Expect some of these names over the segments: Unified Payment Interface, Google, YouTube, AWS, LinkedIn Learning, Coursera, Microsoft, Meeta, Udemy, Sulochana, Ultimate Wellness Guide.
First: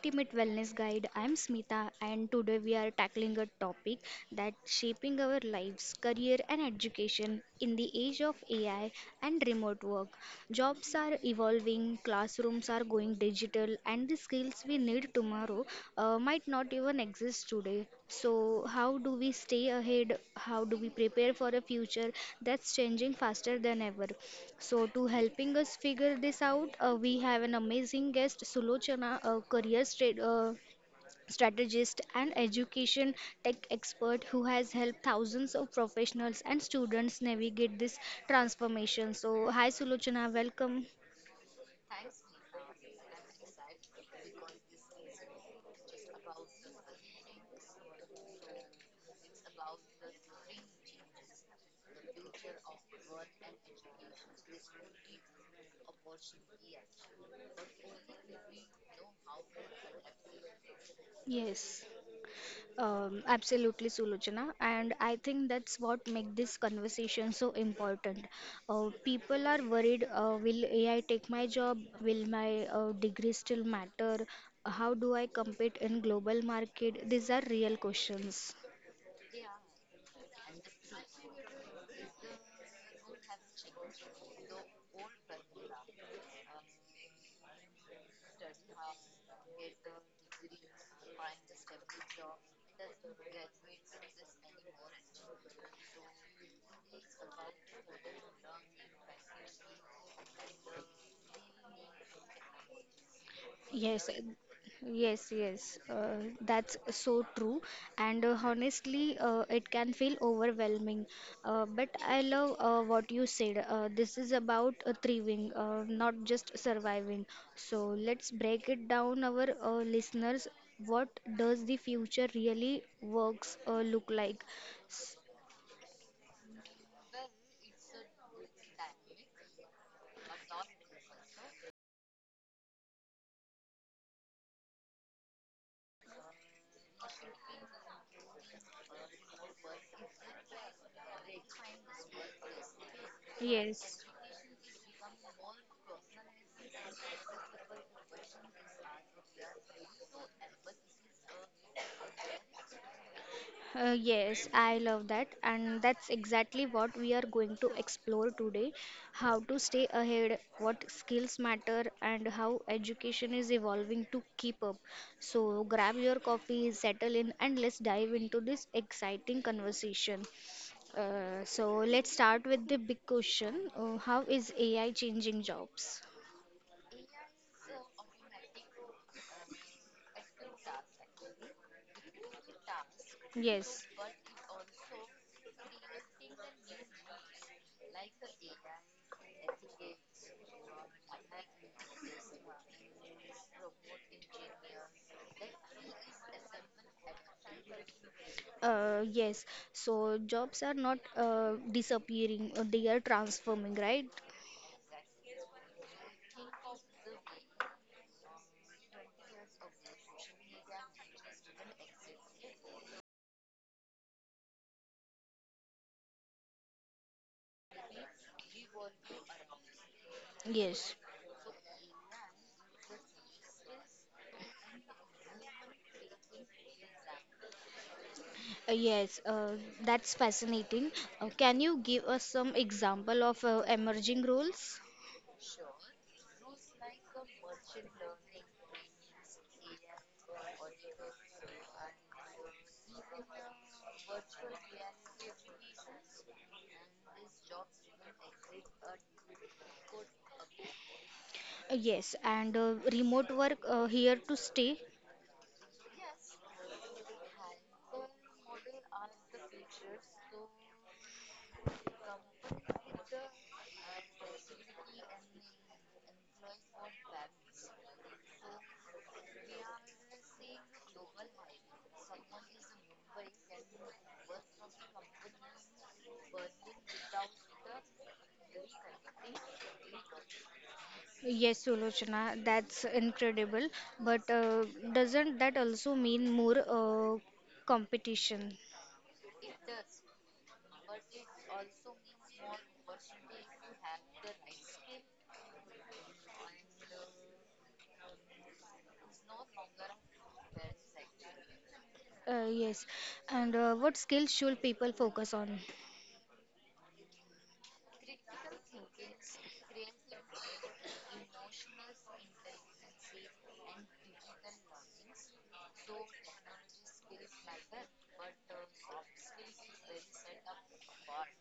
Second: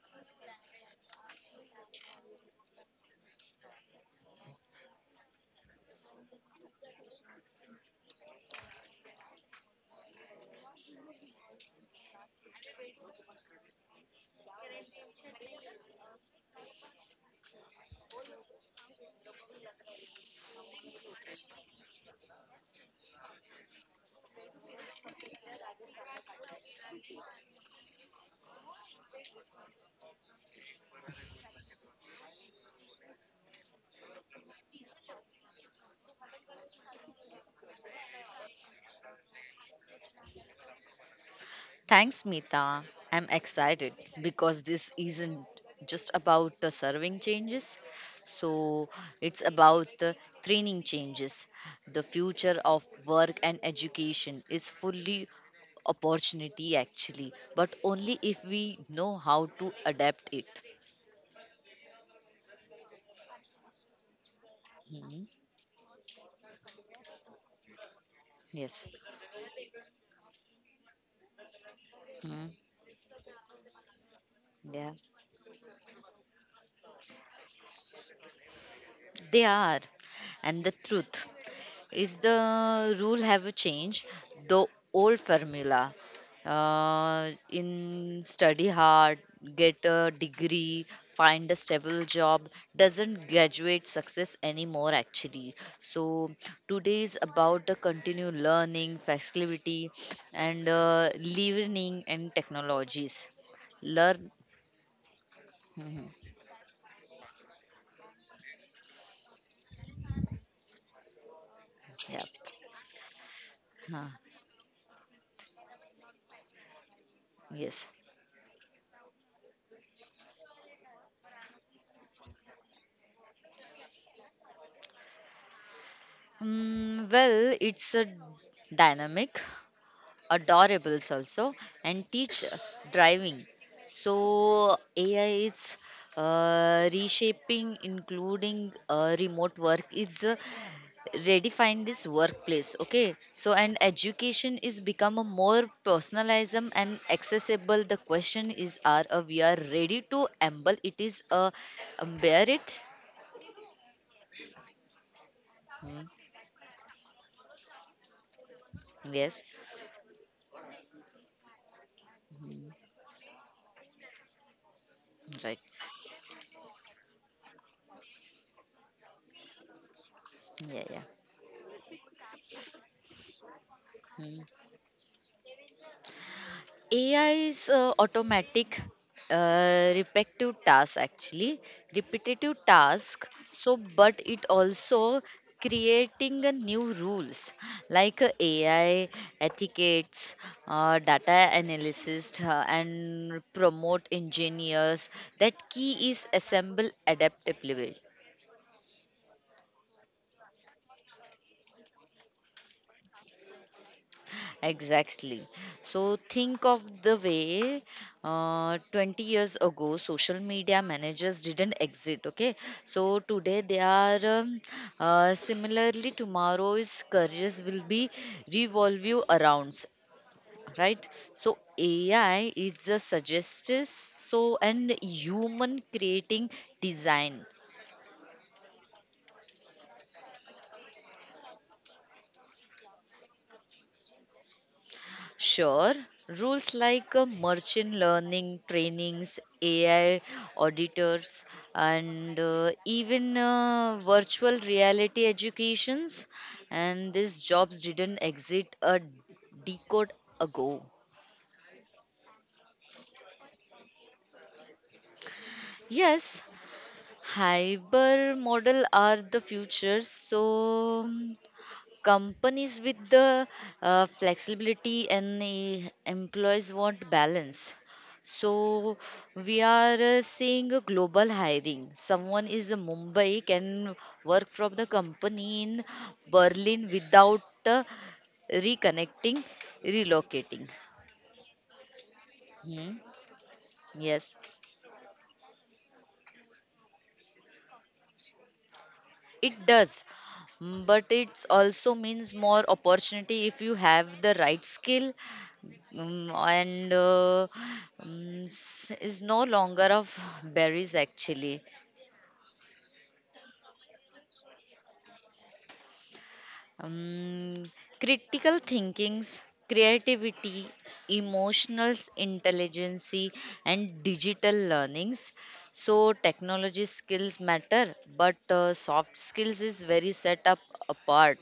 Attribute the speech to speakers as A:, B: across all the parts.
A: Ultimate Wellness Guide. I'm Smita and today we are tackling a topic that's shaping our lives, career and education in the age of AI and remote work. Jobs are evolving, classrooms are going digital and the skills we need tomorrow might not even exist today. So, how do we stay ahead? How do we prepare for a future that's changing faster than ever? So, to helping us figure this out, we have an amazing guest, Sulochana, a strategist and education tech expert who has helped thousands of professionals and students navigate this transformation. So, hi, Sulochana, welcome.
B: Thanks, Meeta. I'm excited because this isn't just about the serving changes. So it's about the training changes. The future of work and education is fully opportunity actually, but only if we know how to adapt it.
A: Yes. Absolutely, Sulochana. And I
B: Mhm.
A: think that's what makes this conversation so important.
B: Yes.
A: People are worried, will AI take my job? Will
B: Mhm.
A: my degree still matter?
B: Yeah.
A: How do I compete in global market? These are real questions.
B: They are. And the truth. Is the rule have a change? The old formula in study hard, get a degree, find a stable job doesn't graduate success anymore actually. So today is about the continued learning, flexibility, and learning and technologies.
A: Yes,
B: Learn,
A: uh, yes, yes.
B: Mhm.
A: Uh, That's so true. And honestly, it can feel overwhelming. But I
B: Yeah.
A: love what you said.
B: Huh.
A: This is about thriving, not just surviving.
B: Yes.
A: So let's break it down, our listeners. What does the future really works look like? S-
B: Mm, well, it's a dynamic. Adorables also and teach driving, so AI is reshaping including remote work is redefine this workplace, okay? So and
A: Yes.
B: education is become a more personalism and accessible. The question is are we are ready to embrace it, is bear it.
A: Yes, I love that, and
B: Hmm.
A: that's exactly what we are going to explore today, how
B: Yes.
A: to stay ahead, what skills matter, and how education is evolving to keep up.
B: Right.
A: So, grab your coffee, settle in, and let's dive into this exciting conversation.
B: Yeah, yeah.
A: So, let's start with the big question, how
B: Hmm.
A: is AI changing jobs?
B: AI is automatic, repetitive task actually, repetitive task. So,
A: Yes,
B: but it also creating a new rules like AI etiquettes, data analysis, and promote engineers. That key is assemble adaptability.
A: uh, yes. So jobs are not disappearing, they are transforming, right?
B: Exactly. So think of the way 20 years ago social media managers didn't exist. Okay. So today they are similarly tomorrow's careers will be revolve you arounds.
A: Yes,
B: Right. So AI is the suggestive, so and human creating design.
A: uh, yes, uh, that's fascinating. Can you give us some example of emerging roles?
B: Sure, rules like merchant learning trainings, AI auditors, and even virtual reality educations, and these jobs didn't exist a decade ago.
A: Yes, and remote work here to stay.
B: Yes, hyper model are the future. So companies with the flexibility and the employees want balance, so we are seeing a global hiring someone is a mumbai can work from the company in berlin without reconnecting relocating
A: Yes, Sulochana, that's
B: Hmm,
A: incredible. But
B: yes.
A: doesn't that also mean more competition?
B: It does, mm, but it also means more opportunity if you have the right skill, mm, and mm, is no longer of berries actually.
A: Yes, and what skills should people focus on?
B: Um, critical thinkings, creativity, emotional intelligence, and digital learnings. So technology skills matter, but soft skills is very set up apart.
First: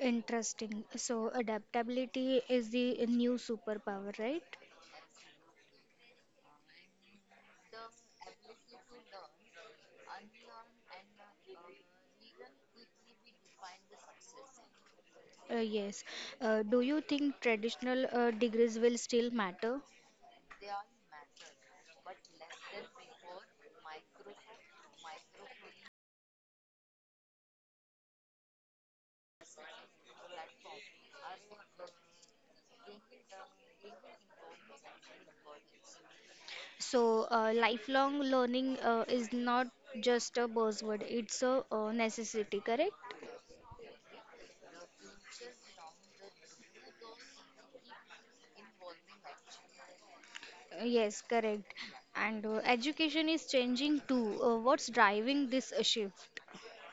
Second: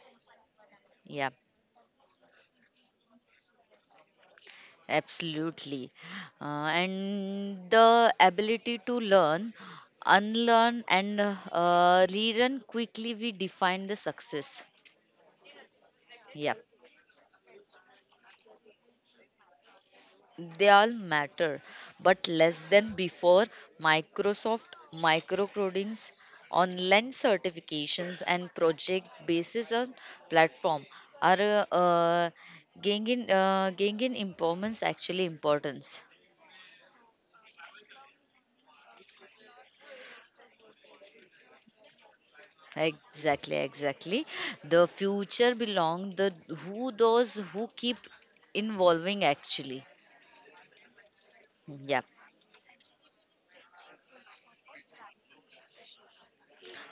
A: Interesting. So
B: Yeah.
A: adaptability is the new superpower, right?
B: Absolutely. Uh, and the ability to learn, unlearn, and relearn quickly, we define the success.
A: Yes.
B: Yeah,
A: Do you think traditional degrees will still matter?
B: they all matter, but less than before. Microsoft, micro online certifications, and project basis on platform are gaining, gaining importance.
A: So, lifelong learning is not just a buzzword, it's a necessity, correct?
B: Exactly, exactly. The future belong the who those who keep involving actually.
A: Yes, correct.
B: Yeah.
A: And education is changing too. What's driving this shift?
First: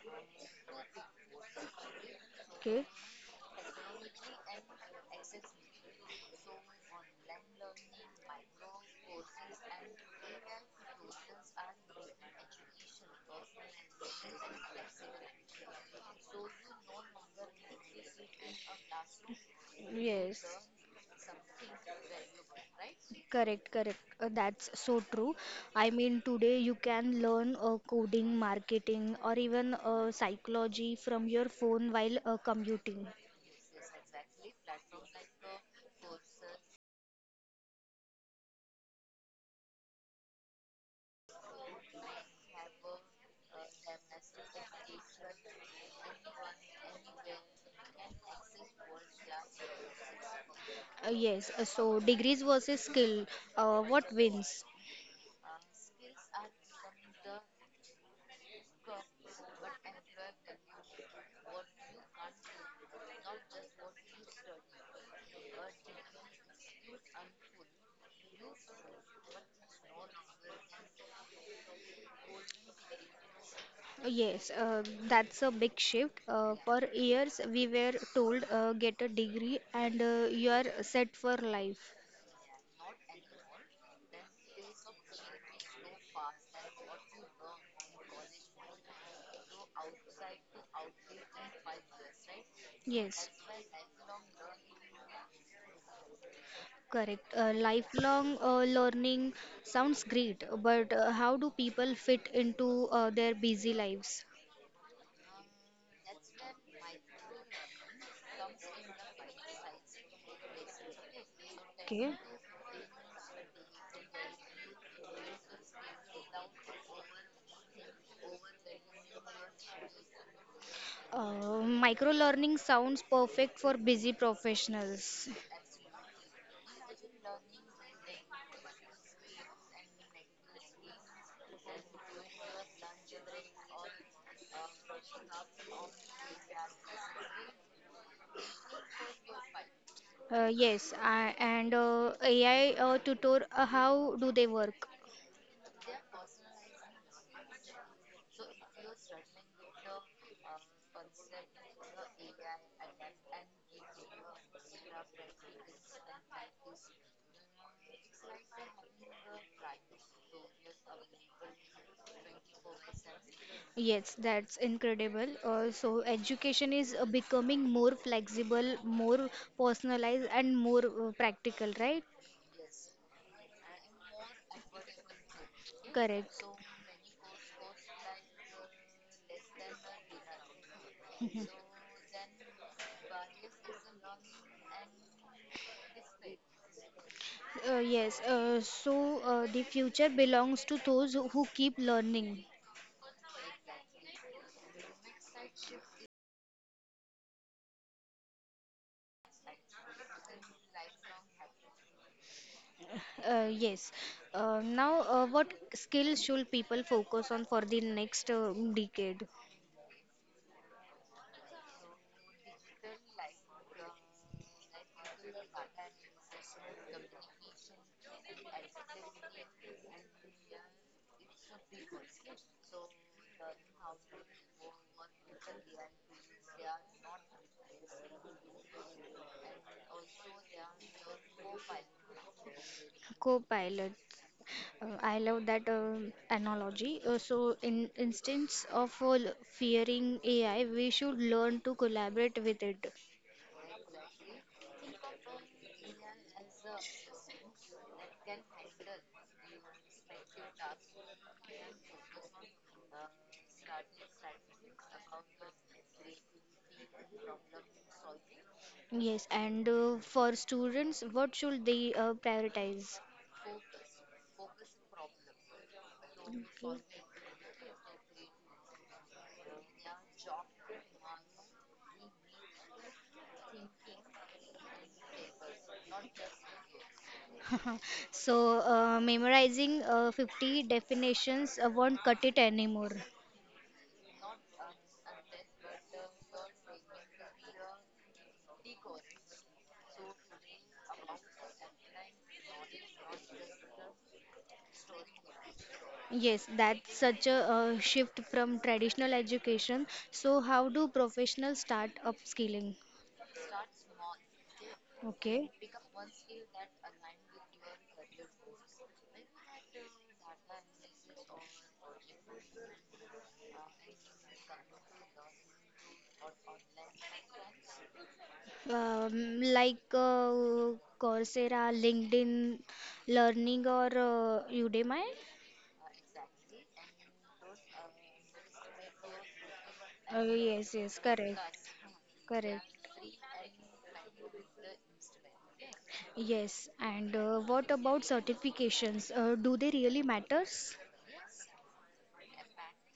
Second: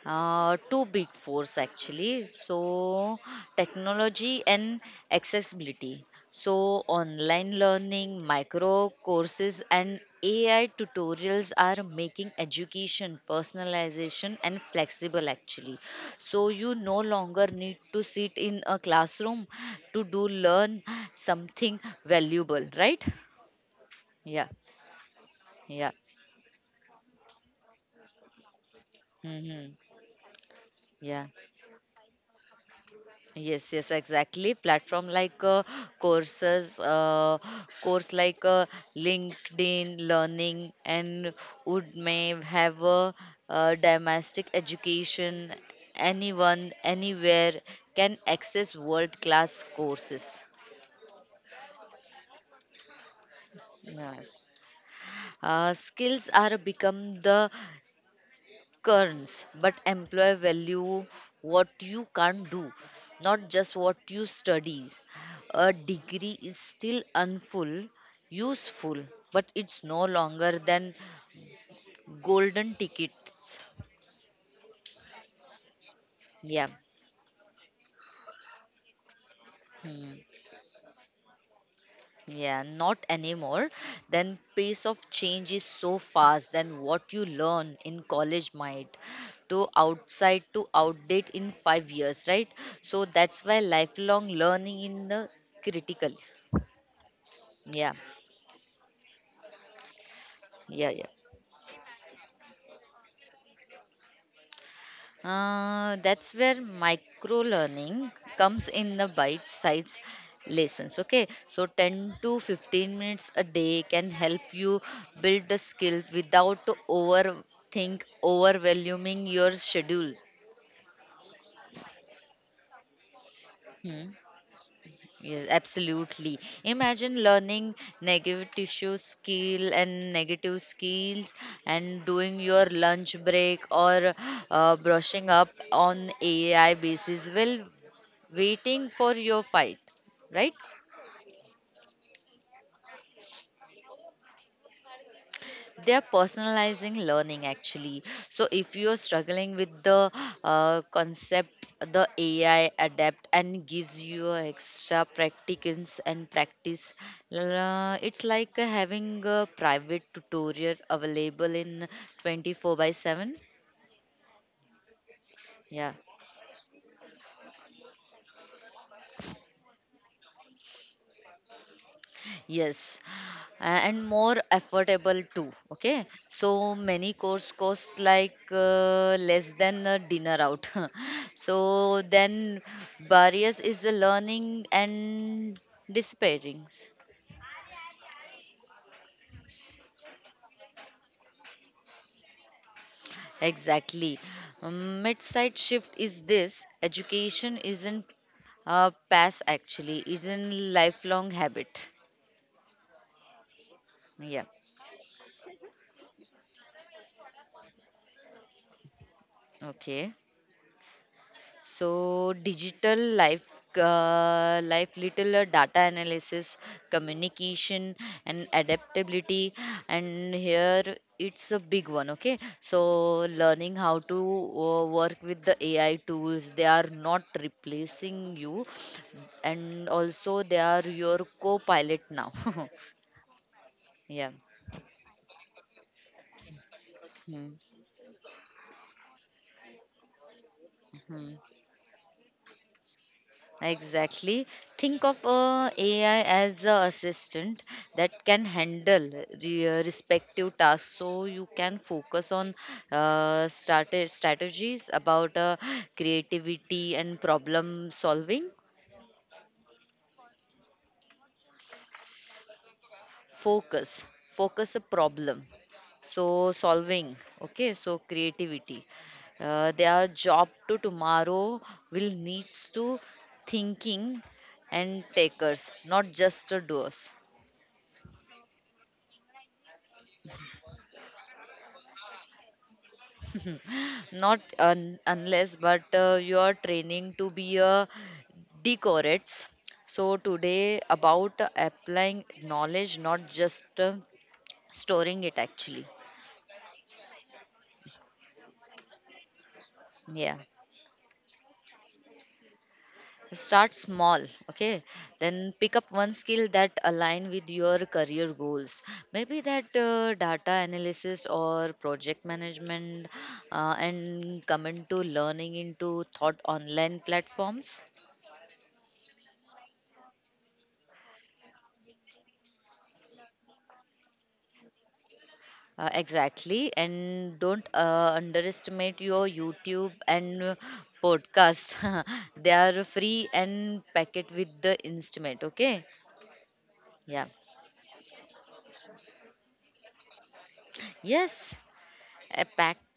B: Two big force actually.
A: Okay.
B: So, technology and accessibility. So, online learning, micro courses, and AI tutorials are making education personalization and flexible actually. So, you no longer need to sit in a classroom to do
A: Yes,
B: learn something valuable, right?
A: correct, correct.
B: Yeah,
A: That's so true.
B: yeah,
A: I mean, today you can learn coding, marketing, or even
B: mm-hmm.
A: psychology
B: Yeah.
A: from your phone while commuting.
B: Yes, yes, exactly. Platform like courses, course like LinkedIn Learning and would may have a, domestic education. Anyone, anywhere can access world class courses.
A: Yes, so degrees versus skill, what
B: Yes.
A: wins?
B: Skills are become the Currents, but employer value what you can't do, not just what you study. A degree is still unful, useful, but it's no longer than golden tickets.
A: Yes, that's a big shift.
B: Yeah.
A: For years, we were told, get a degree and
B: Hmm.
A: you are set for life.
B: Yeah, not anymore. Then pace of change is so fast than what you learn in college might to outdate in 5 years, right? So
A: Yes,
B: that's why lifelong learning in the critical.
A: correct.
B: Yeah,
A: Lifelong learning sounds great, but
B: yeah.
A: how do people fit into their busy lives?
B: That's where micro learning comes in the bite size lessons. Okay, so
A: Okay.
B: 10 to 15 minutes a day can help you build the skill without overwhelming your schedule.
A: Micro learning sounds perfect for
B: Hmm.
A: busy professionals.
B: Yes, absolutely. Imagine learning negative skills and doing your lunch break or brushing up on AI basis. Well, waiting for your fight
A: Uh,
B: right
A: yes, I, and uh, AI tutor, how do they work?
B: they are personalizing learning actually, so if you're struggling with the concept, the ai adapt and gives you a extra practicance and practice. It's like having a private tutorial available in 24 by 7.
A: Yes, that's incredible.
B: Yeah.
A: So education is becoming more flexible, more personalized, and more practical, right?
B: Yes, and more affordable too. Okay,
A: Correct.
B: so many course cost like less than a dinner out.
A: Mhm.
B: So then, barriers is the learning and disappearings.
A: Yes, so the future belongs to those who keep learning.
B: Exactly, um, mid-side shift is this. Education isn't a pass actually, isn't lifelong habit.
A: Yes.
B: Yeah.
A: Now, what skills should people focus on for the next decade?
B: Okay. So digital life, life little data analysis, communication, and adaptability, and here it's a big one. Okay, so learning how to work with the AI tools, they are not replacing you, and also they are your co-pilot now.
A: Co-pilot.
B: Yeah.
A: I love that analogy. Uh,
B: Hmm.
A: so, in instance of fearing AI, we should
B: Hmm.
A: learn to collaborate with it.
B: Exactly. Think of AI as a assistant that can handle the respective tasks, so you can focus on strategies about creativity and problem solving.
A: Yes, and for students, what should they prioritize?
B: Focus a problem. So
A: Okay.
B: solving, okay. So creativity. Their job to tomorrow will needs to thinking and takers, not just the doers.
A: So, memorizing 50 definitions won't cut it anymore.
B: Not unless, but you are training to be a decorates. So today about applying knowledge, not just storing it actually.
A: Yes, that's such a shift from traditional education.
B: Yeah.
A: So, how do professionals start upskilling?
B: Start small, okay?
A: Okay,
B: Then pick up one skill that align with your career goals. Maybe that data analysis or project management, and come into learning into thought online platforms.
A: like Coursera, LinkedIn Learning, or Udemy?
B: Exactly, and don't underestimate your YouTube
A: Uh,
B: and
A: yes, yes, correct,
B: podcast. They
A: correct.
B: are free and packet with the instrument. Okay,
A: Yes, and
B: yeah,
A: what about certifications? Do they really matters?
B: yes, uh,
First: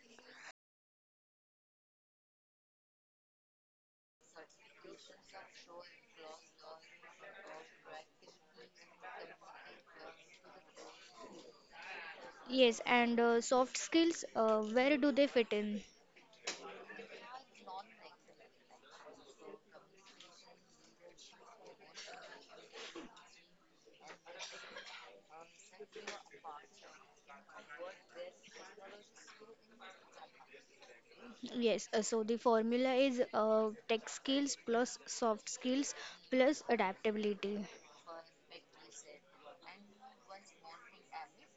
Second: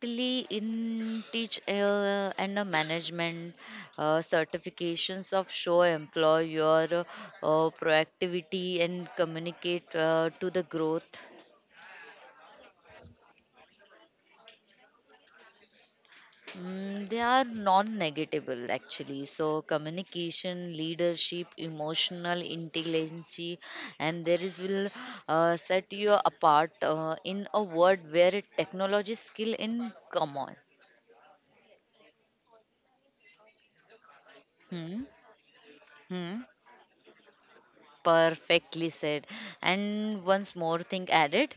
B: in teach and management certifications of show employ your proactivity and communicate to the growth.
A: Yes, and soft skills, where do they fit in?
B: Mm, they are non-negatable actually. So communication, leadership, emotional intelligence, and there is will set you apart in a world where technology skill in common.
A: Yes, so the formula is tech skills plus
B: Hmm.
A: soft skills
B: Hmm.
A: plus adaptability.
B: Perfectly said. And once more thing added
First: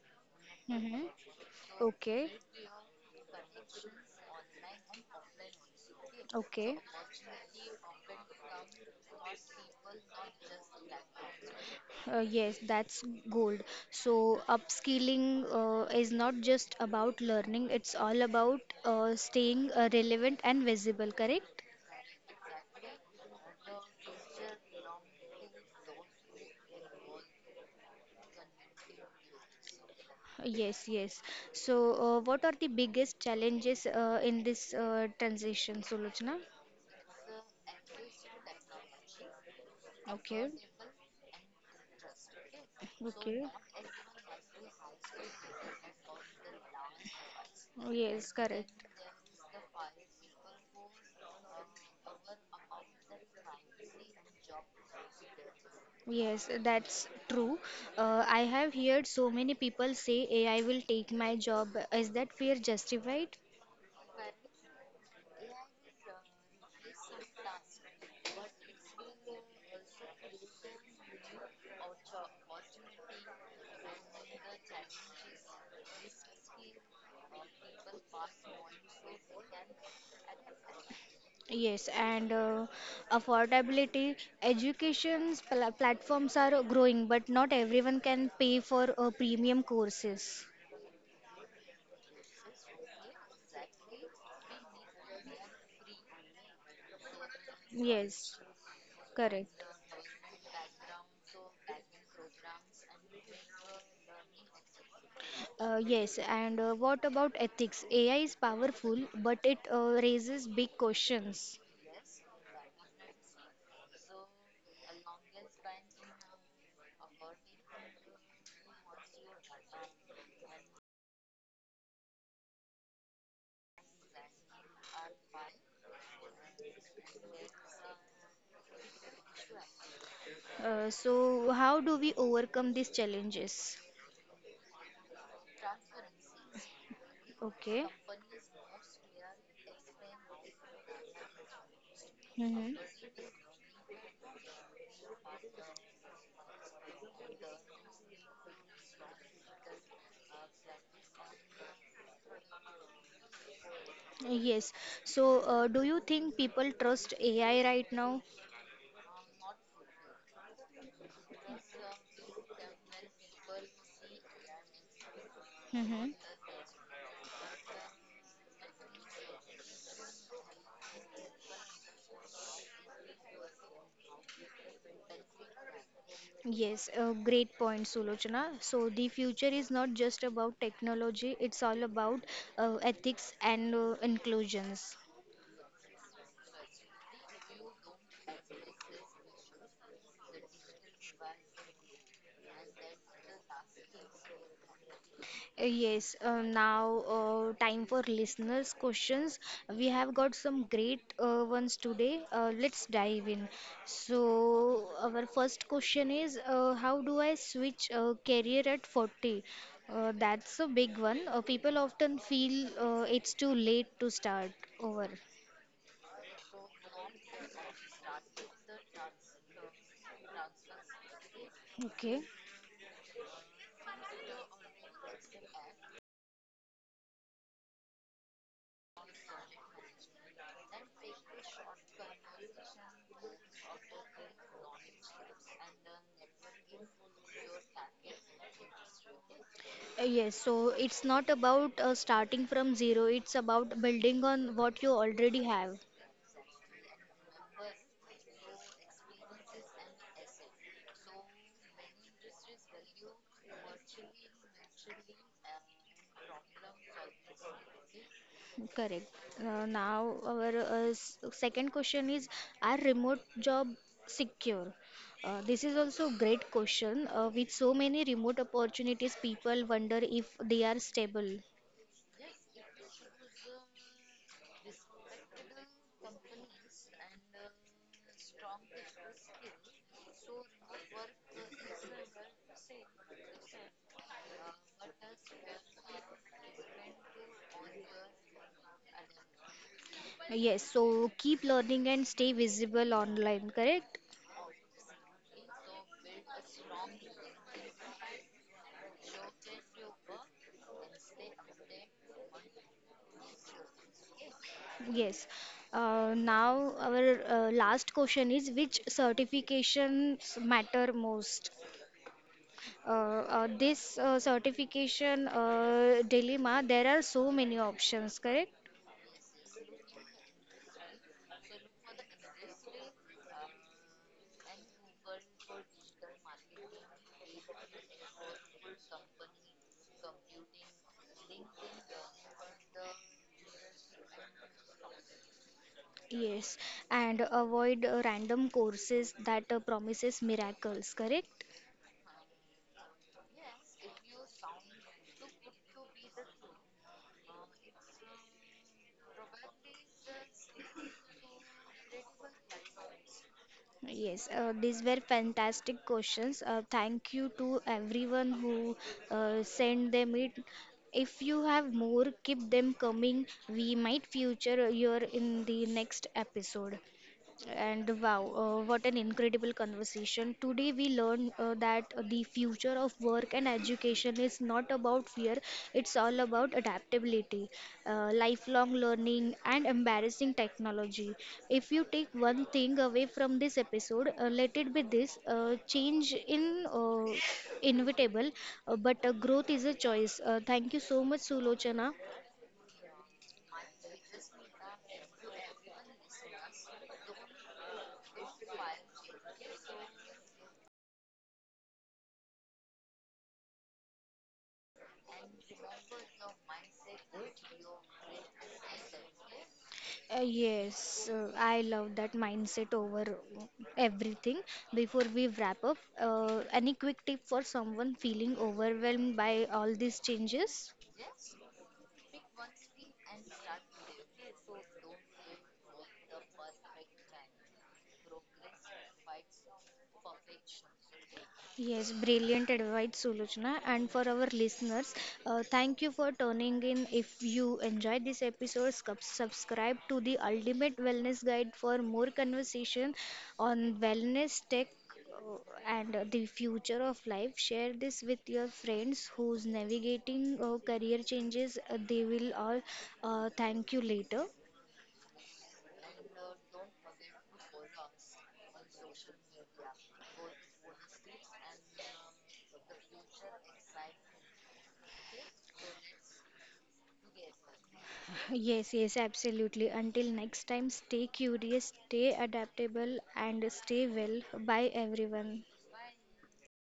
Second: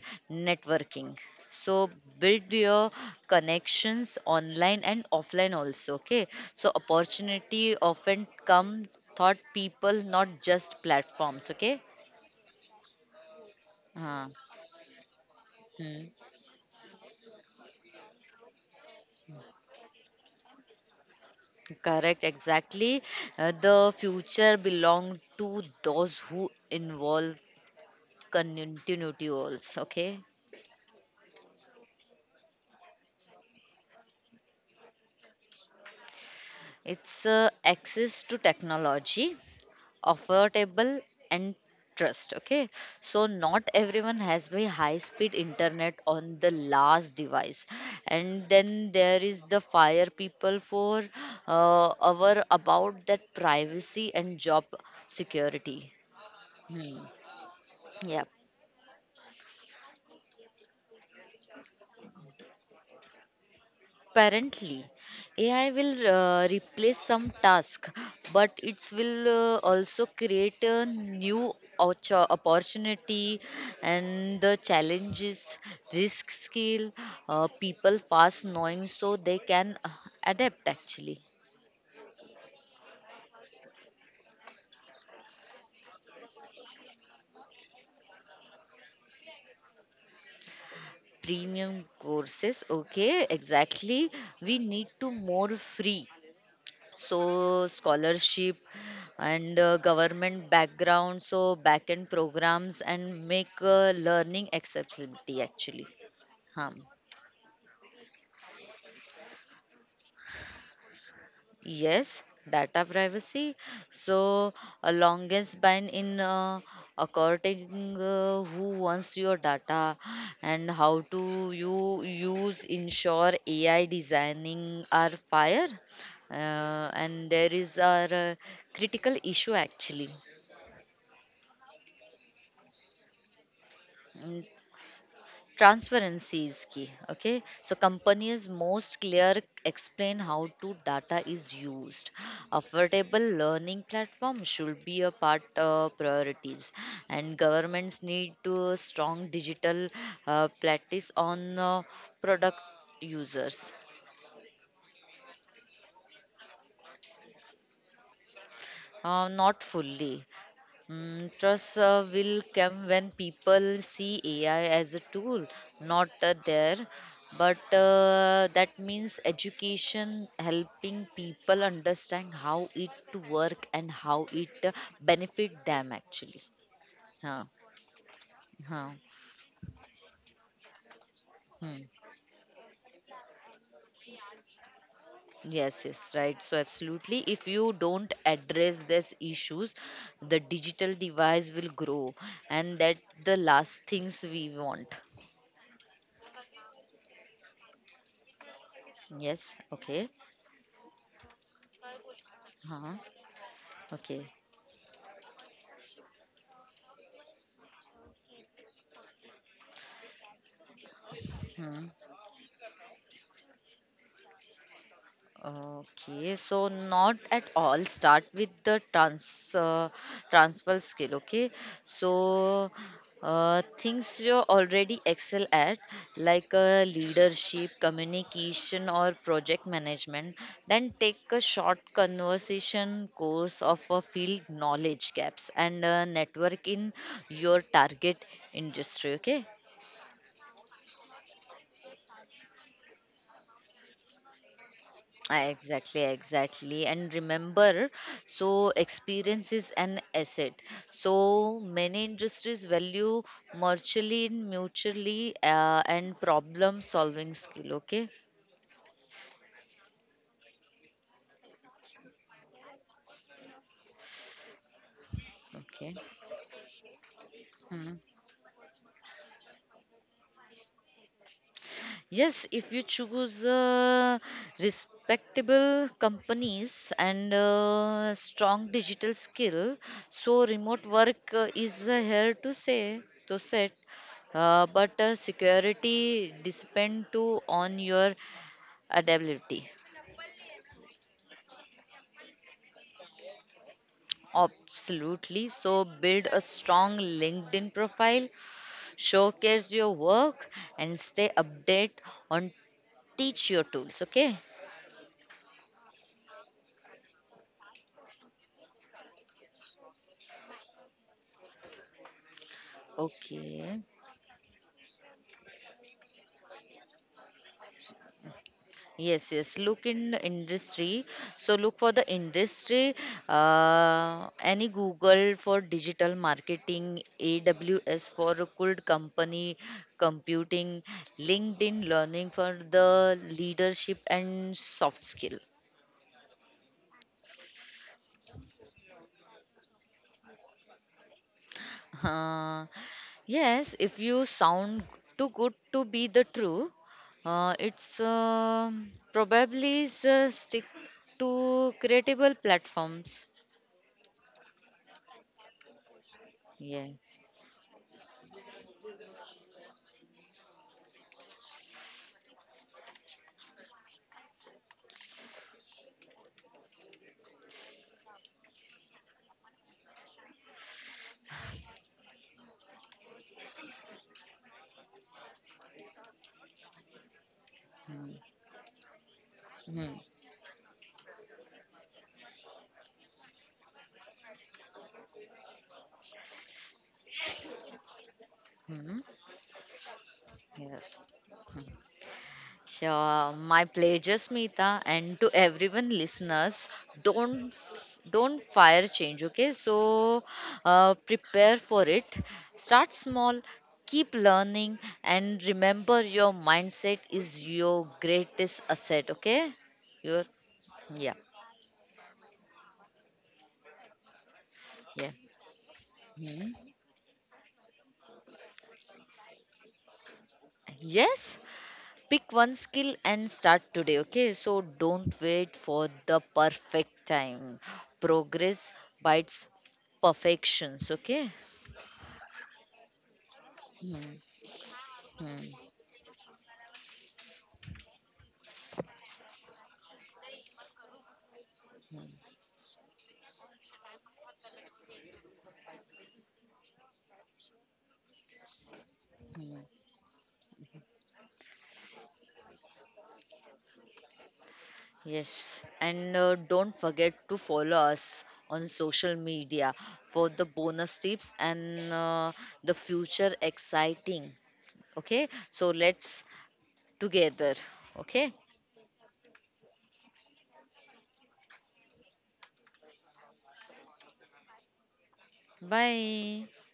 A: Mm-hmm.
B: networking. So
A: Okay,
B: build your connections online and offline also. Okay. So
A: okay.
B: opportunity often come thought people, not just platforms. Okay.
A: Yes, that's gold.
B: Uh,
A: So, upskilling is
B: hmm.
A: not just about learning, it's all about staying relevant and visible, correct?
B: Correct, exactly. The future belong to those who involve continuity also. Okay,
A: Yes, yes. So, what are the biggest challenges in this transition, Sulochna?
B: it's access to technology,
A: Okay,
B: affordable and trust, okay? So
A: okay.
B: not everyone has very high speed internet on the last device,
A: Yes,
B: and
A: correct.
B: then there is the fire people for our about that privacy and job security.
A: Yes,
B: Hmm.
A: that's true.
B: Yeah.
A: I have heard so many people say AI will take my job. Is that fear justified?
B: Apparently, AI will replace some task, but it will also create a new opportunity and the challenges, risk skill, people fast knowing so they can adapt actually.
A: Yes, and affordability. Education pl platforms are growing, but not everyone can pay for premium courses.
B: Premium courses, okay, exactly. We need to more free so
A: Yes,
B: scholarship and
A: correct.
B: government background so backend programs and make learning accessibility
A: Uh,
B: actually.
A: yes, and
B: Um,
A: what about ethics? AI is powerful, but it raises big questions.
B: yes, data privacy so a longest ban in according who wants your data and how to you use ensure ai designing are fire, and there is our critical issue actually.
A: So, how do we overcome these challenges?
B: Mm, transparency is key, okay? So
A: Okay.
B: companies most clear explain how to data is used,
A: Mm-hmm.
B: affordable learning platform should be a part priorities, and governments need to strong digital practice on product users.
A: Yes. So, do you think people trust AI right now?
B: Uh, not fully. Mm, trust will come when people see AI as a tool,
A: Mm-hmm.
B: not there. But that means education helping people understand how it to work and how it benefit them actually.
A: Yes,
B: Huh.
A: great point, Sulochana. So,
B: Huh.
A: the future is not just about technology, it's all
B: Hmm.
A: about ethics and inclusions.
B: Yes, yes, right. So absolutely, if you don't address these issues, the digital device will grow, and that the last things we want.
A: Yes, now time for listeners' questions.
B: Yes.
A: We
B: Okay.
A: have got some great ones today. Let's
B: Huh.
A: dive in. So,
B: Okay.
A: our first question is, how do I switch career at 40? That's a big one. People
B: Hmm.
A: often feel it's too late to start over.
B: Okay. So not at all. Start with the uh, transfer skill. Okay. So
A: Okay.
B: things you already excel at, like leadership, communication, or project management. Then take a short conversation course of a field knowledge gaps and network in your target industry. Okay.
A: Yes, so it's not about starting from zero, it's about building on what you already
B: Ah,
A: have.
B: exactly, exactly. And remember, so experience is an asset. So many industries value mutually, and problem solving skill. Okay,
A: Correct. Now our second question is, are remote job secure? This is
B: okay.
A: also a great question. With so
B: Hmm.
A: many remote opportunities, people wonder if they are stable.
B: Yes, if you choose respectable companies and strong digital skill, so remote work is here to set, but security depend to on your adaptability.
A: Yes, so keep learning and stay visible online, correct?
B: Absolutely. So build a strong LinkedIn profile, showcase your work, and stay update on teach your tools. Okay.
A: Yes. Now our last question is, which certifications matter most?
B: Okay.
A: This certification dilemma, there are so many options, correct?
B: Yes, yes. Look in the industry. So look for the industry. Any Google for digital marketing, AWS for good company, computing, LinkedIn learning for the leadership and soft skill.
A: Yes, and avoid random courses that promises miracles, correct?
B: Uh, yes, if you sound too good to be the true, it's probably is, stick to creatable platforms.
A: Yes, these were fantastic questions.
B: Yeah.
A: Thank you to everyone who sent them it. If you have more, keep them coming. We might feature your in the next episode. And wow, what an incredible conversation. Today we learned that the future of work and education is not about fear, it's all about adaptability,
B: Hmm.
A: lifelong learning, and
B: Hmm.
A: embarrassing technology. If you take one thing away from this episode, let it be this, change in inevitable, uh,
B: Mhm.
A: but uh, growth is a choice. Thank you
B: Yes.
A: so much, Sulochana.
B: Sure. My pleasure, Smita. And to everyone listeners, don't don't fire change, okay? So prepare for it. Start small, keep learning, and remember your mindset is your greatest asset, okay?
A: Uh,
B: Your
A: yes,
B: yeah,
A: uh, I love that, mindset over everything. Before
B: yeah.
A: we wrap up,
B: Mhm.
A: any quick tip for someone feeling overwhelmed by all these changes?
B: Yes, pick one skill and start today, okay? So don't wait for the perfect time. Progress bites perfections, okay?
A: Yes, brilliant advice, Sulochana. And for
B: Hmm,
A: our listeners,
B: hmm.
A: thank you for tuning in. If you enjoyed this episode, subscribe to the Ultimate Wellness Guide for more conversation on wellness tech and the future of life. Share this with your friends who's navigating career changes. They will all thank you later.
B: Yes, and don't forget to follow us on social media for the bonus tips and the future exciting. Okay, so let's together. Okay,
A: Yes, yes, absolutely. Until next time, stay curious, stay adaptable, and stay well. Bye, everyone.
B: bye.